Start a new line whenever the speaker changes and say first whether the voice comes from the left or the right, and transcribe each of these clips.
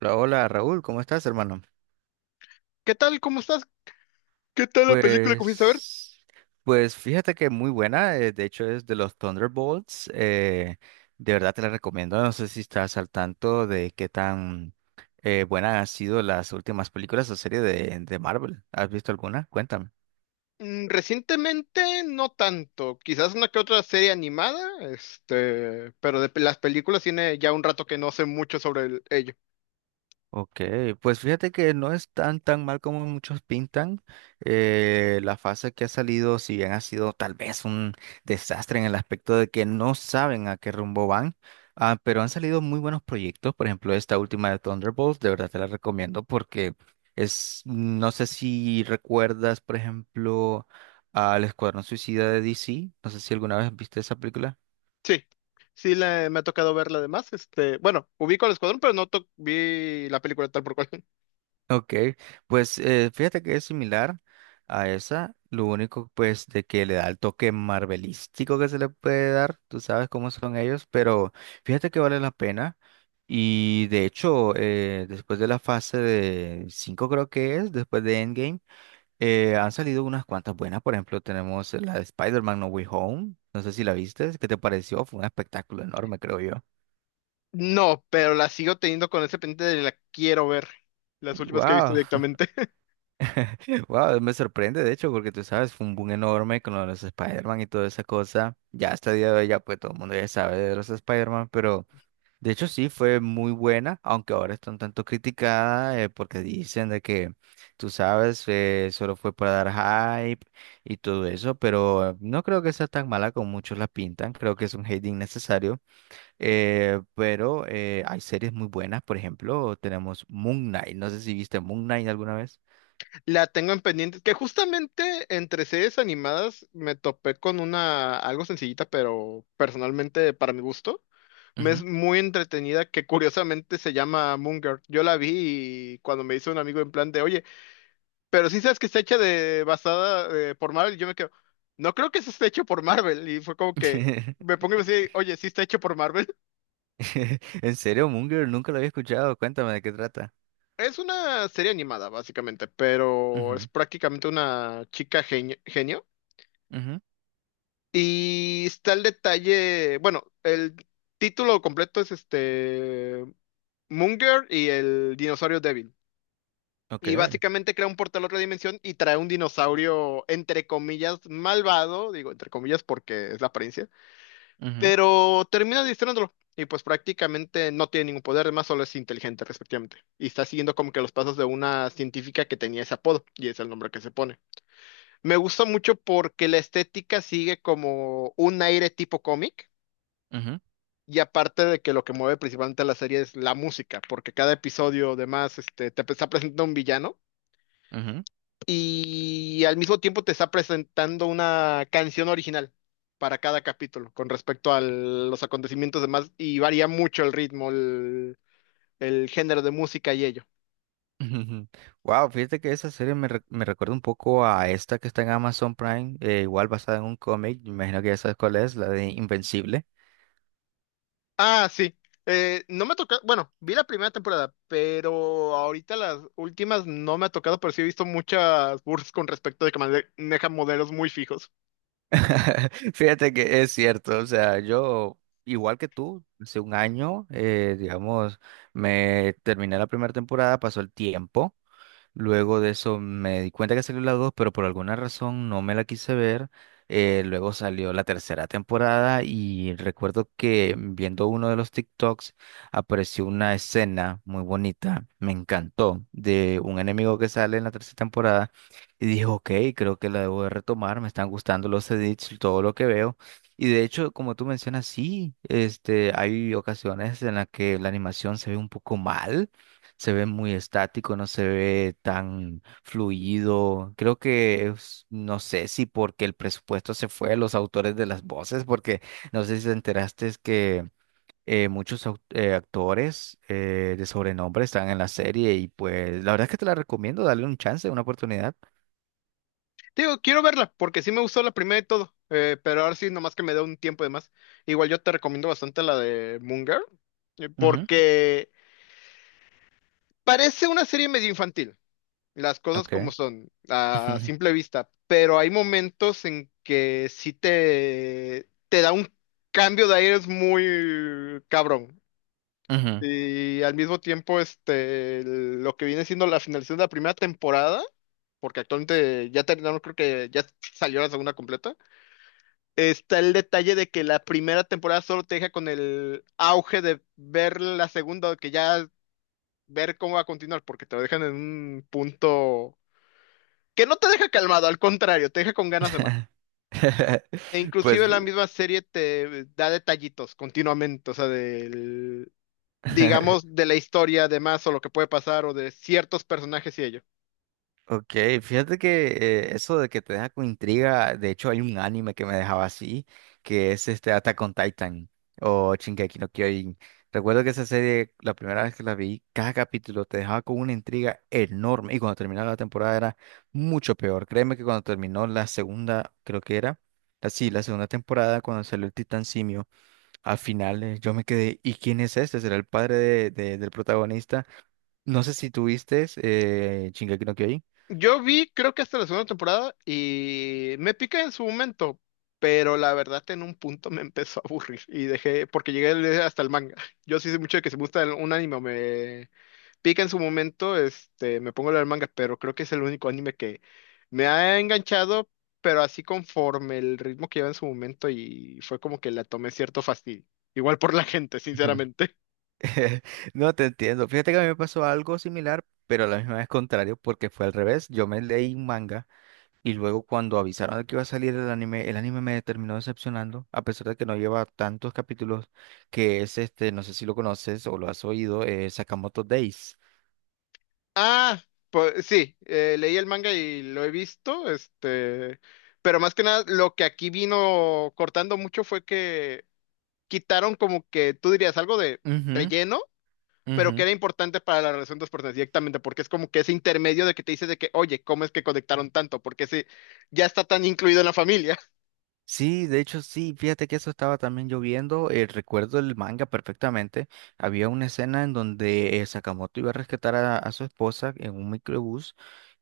right: Hola, hola, Raúl, ¿cómo estás, hermano?
left: ¿Qué tal? ¿Cómo estás? ¿Qué tal la película que fuiste a ver?
right: Pues, pues, fíjate que muy buena, de hecho es de los Thunderbolts, de verdad te la recomiendo, no sé si estás al tanto de qué tan buena han sido las últimas películas o series de Marvel, ¿has visto alguna? Cuéntame.
left: Mm, recientemente no tanto, quizás una que otra serie animada, pero las películas tiene ya un rato que no sé mucho sobre ello.
right: Ok, pues fíjate que no es tan mal como muchos pintan. La fase que ha salido, si bien ha sido tal vez un desastre en el aspecto de que no saben a qué rumbo van, pero han salido muy buenos proyectos. Por ejemplo, esta última de Thunderbolts, de verdad te la recomiendo porque es, no sé si recuerdas, por ejemplo, al Escuadrón Suicida de DC. No sé si alguna vez viste esa película.
left: Sí, sí, me ha tocado verla además, este, bueno, ubico al Escuadrón, pero no to- vi la película tal por cual.
right: Ok, pues fíjate que es similar a esa, lo único pues de que le da el toque marvelístico que se le puede dar, tú sabes cómo son ellos, pero fíjate que vale la pena y de hecho después de la fase de 5 creo que es, después de Endgame, han salido unas cuantas buenas, por ejemplo tenemos la de Spider-Man No Way Home, no sé si la viste, ¿qué te pareció? Fue un espectáculo enorme creo yo.
left: No, pero la sigo teniendo con ese pendiente de la quiero ver. Las últimas que he visto
right: Wow.
left: directamente.
right: Wow, me sorprende, de hecho, porque tú sabes, fue un boom enorme con lo de los Spider-Man y toda esa cosa. Ya hasta el día de hoy, ya pues todo el mundo ya sabe de los Spider-Man, pero de hecho sí fue muy buena, aunque ahora está un tanto criticada porque dicen de que, tú sabes, solo fue para dar hype y todo eso, pero no creo que sea tan mala como muchos la pintan, creo que es un hate innecesario, pero hay series muy buenas, por ejemplo, tenemos Moon Knight, no sé si viste Moon Knight alguna vez.
left: La tengo en pendiente. Que justamente entre series animadas me topé con una algo sencillita, pero personalmente para mi gusto. Me es
right: Ujú.
left: muy entretenida que curiosamente se llama Moon Girl. Yo la vi y cuando me hizo un amigo en plan de, oye, pero sí sabes que está hecha de basada por Marvel, y yo me quedo, no creo que eso esté hecho por Marvel. Y fue como que me pongo y me decía, oye, sí está hecho por Marvel.
right: ¿En serio, Moon Girl? Nunca lo había escuchado. Cuéntame de qué trata.
left: Es una serie animada, básicamente, pero es
right: Ujú,
left: prácticamente una chica genio, genio.
right: ujú,
left: Y está el detalle, bueno, el título completo es este Munger y el dinosaurio débil. Y
right: ok,
left: básicamente crea un portal a otra dimensión y trae un dinosaurio, entre comillas, malvado, digo entre comillas porque es la apariencia,
right: ujú,
left: pero termina distrayéndolo. Y pues prácticamente no tiene ningún poder, además solo es inteligente respectivamente. Y está siguiendo como que los pasos de una científica que tenía ese apodo, y es el nombre que se pone. Me gusta mucho porque la estética sigue como un aire tipo cómic,
right: ujú,
left: y aparte de que lo que mueve principalmente la serie es la música, porque cada episodio además este, te está presentando un villano
right: ujú,
left: y al mismo tiempo te está presentando una canción original para cada capítulo con respecto a los acontecimientos demás y varía mucho el ritmo, el género de música y ello.
right: ujú. Wow, fíjate que esa serie me recuerda un poco a esta que está en Amazon Prime, igual basada en un cómic, me imagino que ya sabes cuál es, la de Invencible.
left: Ah, sí. No me tocó bueno, vi la primera temporada, pero ahorita las últimas no me ha tocado, pero sí he visto muchas bursts con respecto de que maneja modelos muy fijos.
right: Fíjate que es cierto, o sea, yo, igual que tú, hace un año, digamos, me terminé la primera temporada, pasó el tiempo. Luego de eso me di cuenta que salió la 2, pero por alguna razón no me la quise ver. Luego salió la tercera temporada y recuerdo que viendo uno de los TikToks apareció una escena muy bonita, me encantó, de un enemigo que sale en la tercera temporada y dije, ok, creo que la debo de retomar, me están gustando los edits, todo lo que veo. Y de hecho, como tú mencionas, sí, este, hay ocasiones en las que la animación se ve un poco mal, se ve muy estático, no se ve tan fluido. Creo que no sé si porque el presupuesto se fue a los autores de las voces, porque no sé si te enteraste es que muchos actores de sobrenombre están en la serie y pues la verdad es que te la recomiendo, dale un chance, una oportunidad.
left: Digo, quiero verla, porque sí me gustó la primera y todo, pero ahora sí, nomás que me dé un tiempo de más. Igual yo te recomiendo bastante la de Moon Girl,
right: Ujú,
left: porque parece una serie medio infantil, las cosas como
right: ok.
left: son, a simple vista, pero hay momentos en que sí te da un cambio de aires muy cabrón.
right: Ujú.
left: Y al mismo tiempo, este, lo que viene siendo la finalización de la primera temporada, porque actualmente ya terminaron, creo que ya salió la segunda completa. Está el detalle de que la primera temporada solo te deja con el auge de ver la segunda, que ya ver cómo va a continuar, porque te lo dejan en un punto que no te deja calmado, al contrario, te deja con ganas de más. E
right: Pues
left: inclusive la misma serie te da detallitos continuamente, o sea, digamos, de la historia, de más, o lo que puede pasar, o de ciertos personajes y ello.
right: Ok, fíjate que eso de que te deja con intriga, de hecho hay un anime que me dejaba así, que es este Attack on Titan o Shingeki no Kyojin. Recuerdo que esa serie, la primera vez que la vi, cada capítulo te dejaba con una intriga enorme y cuando terminaba la temporada era mucho peor. Créeme que cuando terminó la segunda, creo que era, así, la segunda temporada, cuando salió el Titán Simio, al final yo me quedé, ¿y quién es este? ¿Será el padre del protagonista? No sé si tuviste Shingeki no Kyojin.
left: Yo vi, creo que hasta la segunda temporada y me piqué en su momento, pero la verdad en un punto me empezó a aburrir y dejé, porque llegué a leer hasta el manga. Yo sí sé mucho de que si me gusta un anime, o me pica en su momento, este, me pongo a leer el manga, pero creo que es el único anime que me ha enganchado, pero así conforme el ritmo que lleva en su momento y fue como que la tomé cierto fastidio. Igual por la gente, sinceramente.
right: No te entiendo. Fíjate que a mí me pasó algo similar, pero a la misma vez contrario, porque fue al revés. Yo me leí un manga y luego cuando avisaron de que iba a salir el anime me terminó decepcionando, a pesar de que no lleva tantos capítulos, que es este, no sé si lo conoces o lo has oído, Sakamoto Days.
left: Ah, pues sí, leí el manga y lo he visto, este, pero más que nada lo que aquí vino cortando mucho fue que quitaron como que tú dirías algo de
right: Ujú,
left: relleno, pero
right: ujú.
left: que era importante para la relación de los personajes directamente, porque es como que ese intermedio de que te dice de que, oye, ¿cómo es que conectaron tanto? Porque ese ya está tan incluido en la familia.
right: Sí, de hecho sí, fíjate que eso estaba también lloviendo, recuerdo el manga perfectamente, había una escena en donde Sakamoto iba a rescatar a su esposa en un microbús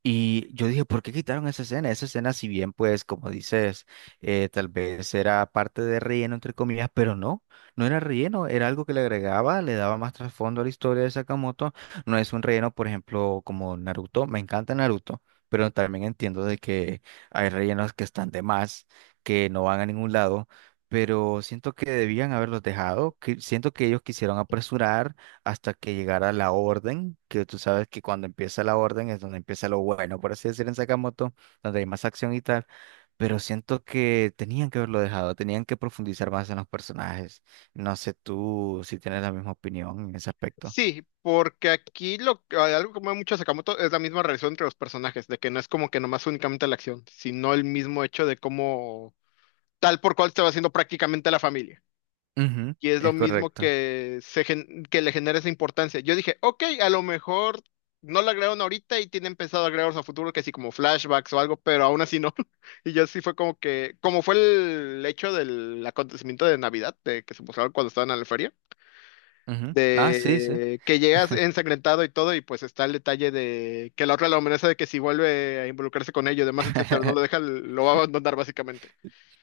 right: y yo dije, ¿por qué quitaron esa escena? Esa escena si bien pues como dices, tal vez era parte de relleno entre comillas, pero no era relleno, era algo que le agregaba, le daba más trasfondo a la historia de Sakamoto, no es un relleno por ejemplo como Naruto, me encanta Naruto, pero también entiendo de que hay rellenos que están de más, que no van a ningún lado, pero siento que debían haberlos dejado, que siento que ellos quisieron apresurar hasta que llegara la orden, que tú sabes que cuando empieza la orden es donde empieza lo bueno, por así decir, en Sakamoto, donde hay más acción y tal, pero siento que tenían que haberlo dejado, tenían que profundizar más en los personajes. No sé tú si tienes la misma opinión en ese aspecto.
left: Sí, porque aquí algo que mueve mucho a Sakamoto es la misma relación entre los personajes, de que no es como que nomás únicamente la acción, sino el mismo hecho de cómo tal por cual se va haciendo prácticamente la familia.
right: Ujú,
left: Y es lo
right: es
left: mismo
right: correcto.
left: que, que le genera esa importancia. Yo dije, ok, a lo mejor no la agregaron ahorita y tienen pensado agregarlos a futuro, que sí, como flashbacks o algo, pero aún así no. Y yo sí fue como que, como fue el hecho del acontecimiento de Navidad, de que se mostraron cuando estaban en la feria,
right: Ujú. Ah, sí, sí.
left: de que llegas ensangrentado y todo, y pues está el detalle de que la otra la amenaza de que si vuelve a involucrarse con ellos, demás, etcétera, no lo deja, lo va a abandonar básicamente.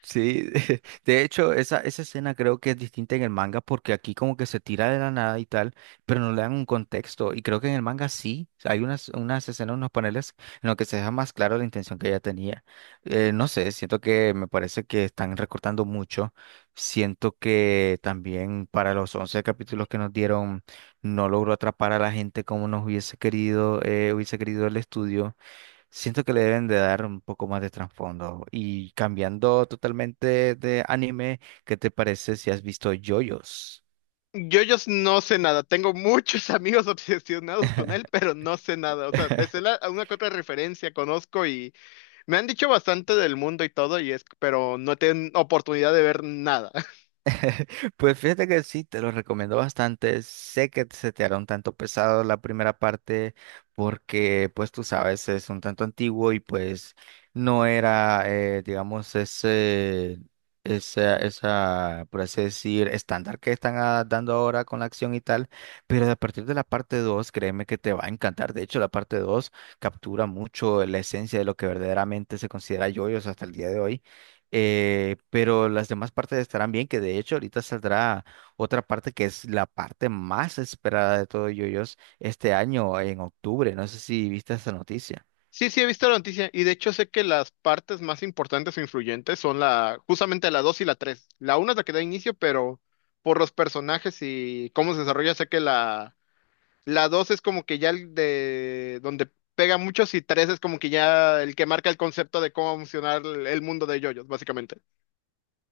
right: Sí, de hecho, esa escena creo que es distinta en el manga porque aquí como que se tira de la nada y tal, pero no le dan un contexto. Y creo que en el manga sí, hay unas escenas, unos paneles en los que se deja más claro la intención que ella tenía. No sé, siento que me parece que están recortando mucho. Siento que también para los 11 capítulos que nos dieron no logró atrapar a la gente como nos hubiese querido el estudio. Siento que le deben de dar un poco más de trasfondo. Y cambiando totalmente de anime, ¿qué te parece si has visto JoJo's?
left: JoJo's no sé nada. Tengo muchos amigos obsesionados con él, pero no sé nada. O sea, me sé la- una que otra referencia, conozco y me han dicho bastante del mundo y todo, y es, pero no tienen oportunidad de ver nada.
right: Pues fíjate que sí, te lo recomiendo bastante. Sé que se te hará un tanto pesado la primera parte porque, pues tú sabes, es un tanto antiguo y pues no era, digamos, ese, esa, por así decir, estándar que están dando ahora con la acción y tal. Pero a partir de la parte 2, créeme que te va a encantar. De hecho, la parte 2 captura mucho la esencia de lo que verdaderamente se considera yoyos hasta el día de hoy, pero las demás partes estarán bien, que de hecho ahorita saldrá otra parte que es la parte más esperada de todo yoyos este año en octubre. No sé si viste esa noticia.
left: Sí, sí, he visto la noticia y de hecho sé que las partes más importantes o influyentes son la, justamente la 2 y la 3. La una es la que da inicio, pero por los personajes y cómo se desarrolla, sé que la 2 es como que ya el de donde pega muchos y 3 es como que ya el que marca el concepto de cómo va a funcionar el mundo de yoyos, básicamente.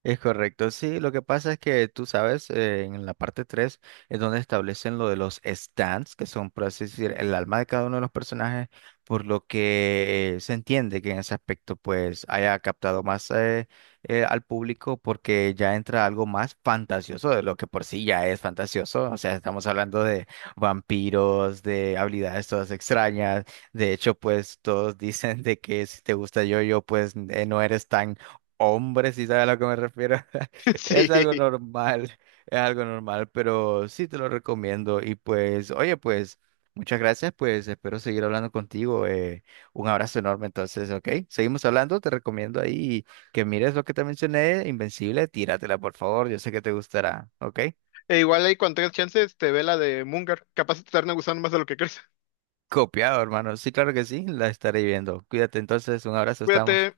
right: Es correcto, sí, lo que pasa es que tú sabes, en la parte 3 es donde establecen lo de los stands, que son, por así decir, el alma de cada uno de los personajes, por lo que se entiende que en ese aspecto pues haya captado más al público porque ya entra algo más fantasioso de lo que por sí ya es fantasioso, o sea, estamos hablando de vampiros, de habilidades todas extrañas, de hecho pues todos dicen de que si te gusta yo-yo pues no eres tan Hombre, si sabes a lo que me refiero. Es algo
left: Sí.
right: normal, es algo normal, pero sí te lo recomiendo. Y pues, oye, pues, muchas gracias, pues espero seguir hablando contigo. Un abrazo enorme, entonces, ¿ok? Seguimos hablando, te recomiendo ahí que mires lo que te mencioné, Invencible, tíratela, por favor, yo sé que te gustará, ¿ok?
left: E igual ahí cuando tengas chance, te ve la de Munger. Capaz te termina gustando más de lo que crees.
right: Copiado, hermano. Sí, claro que sí, la estaré viendo. Cuídate entonces, un abrazo, estamos.
left: Cuídate.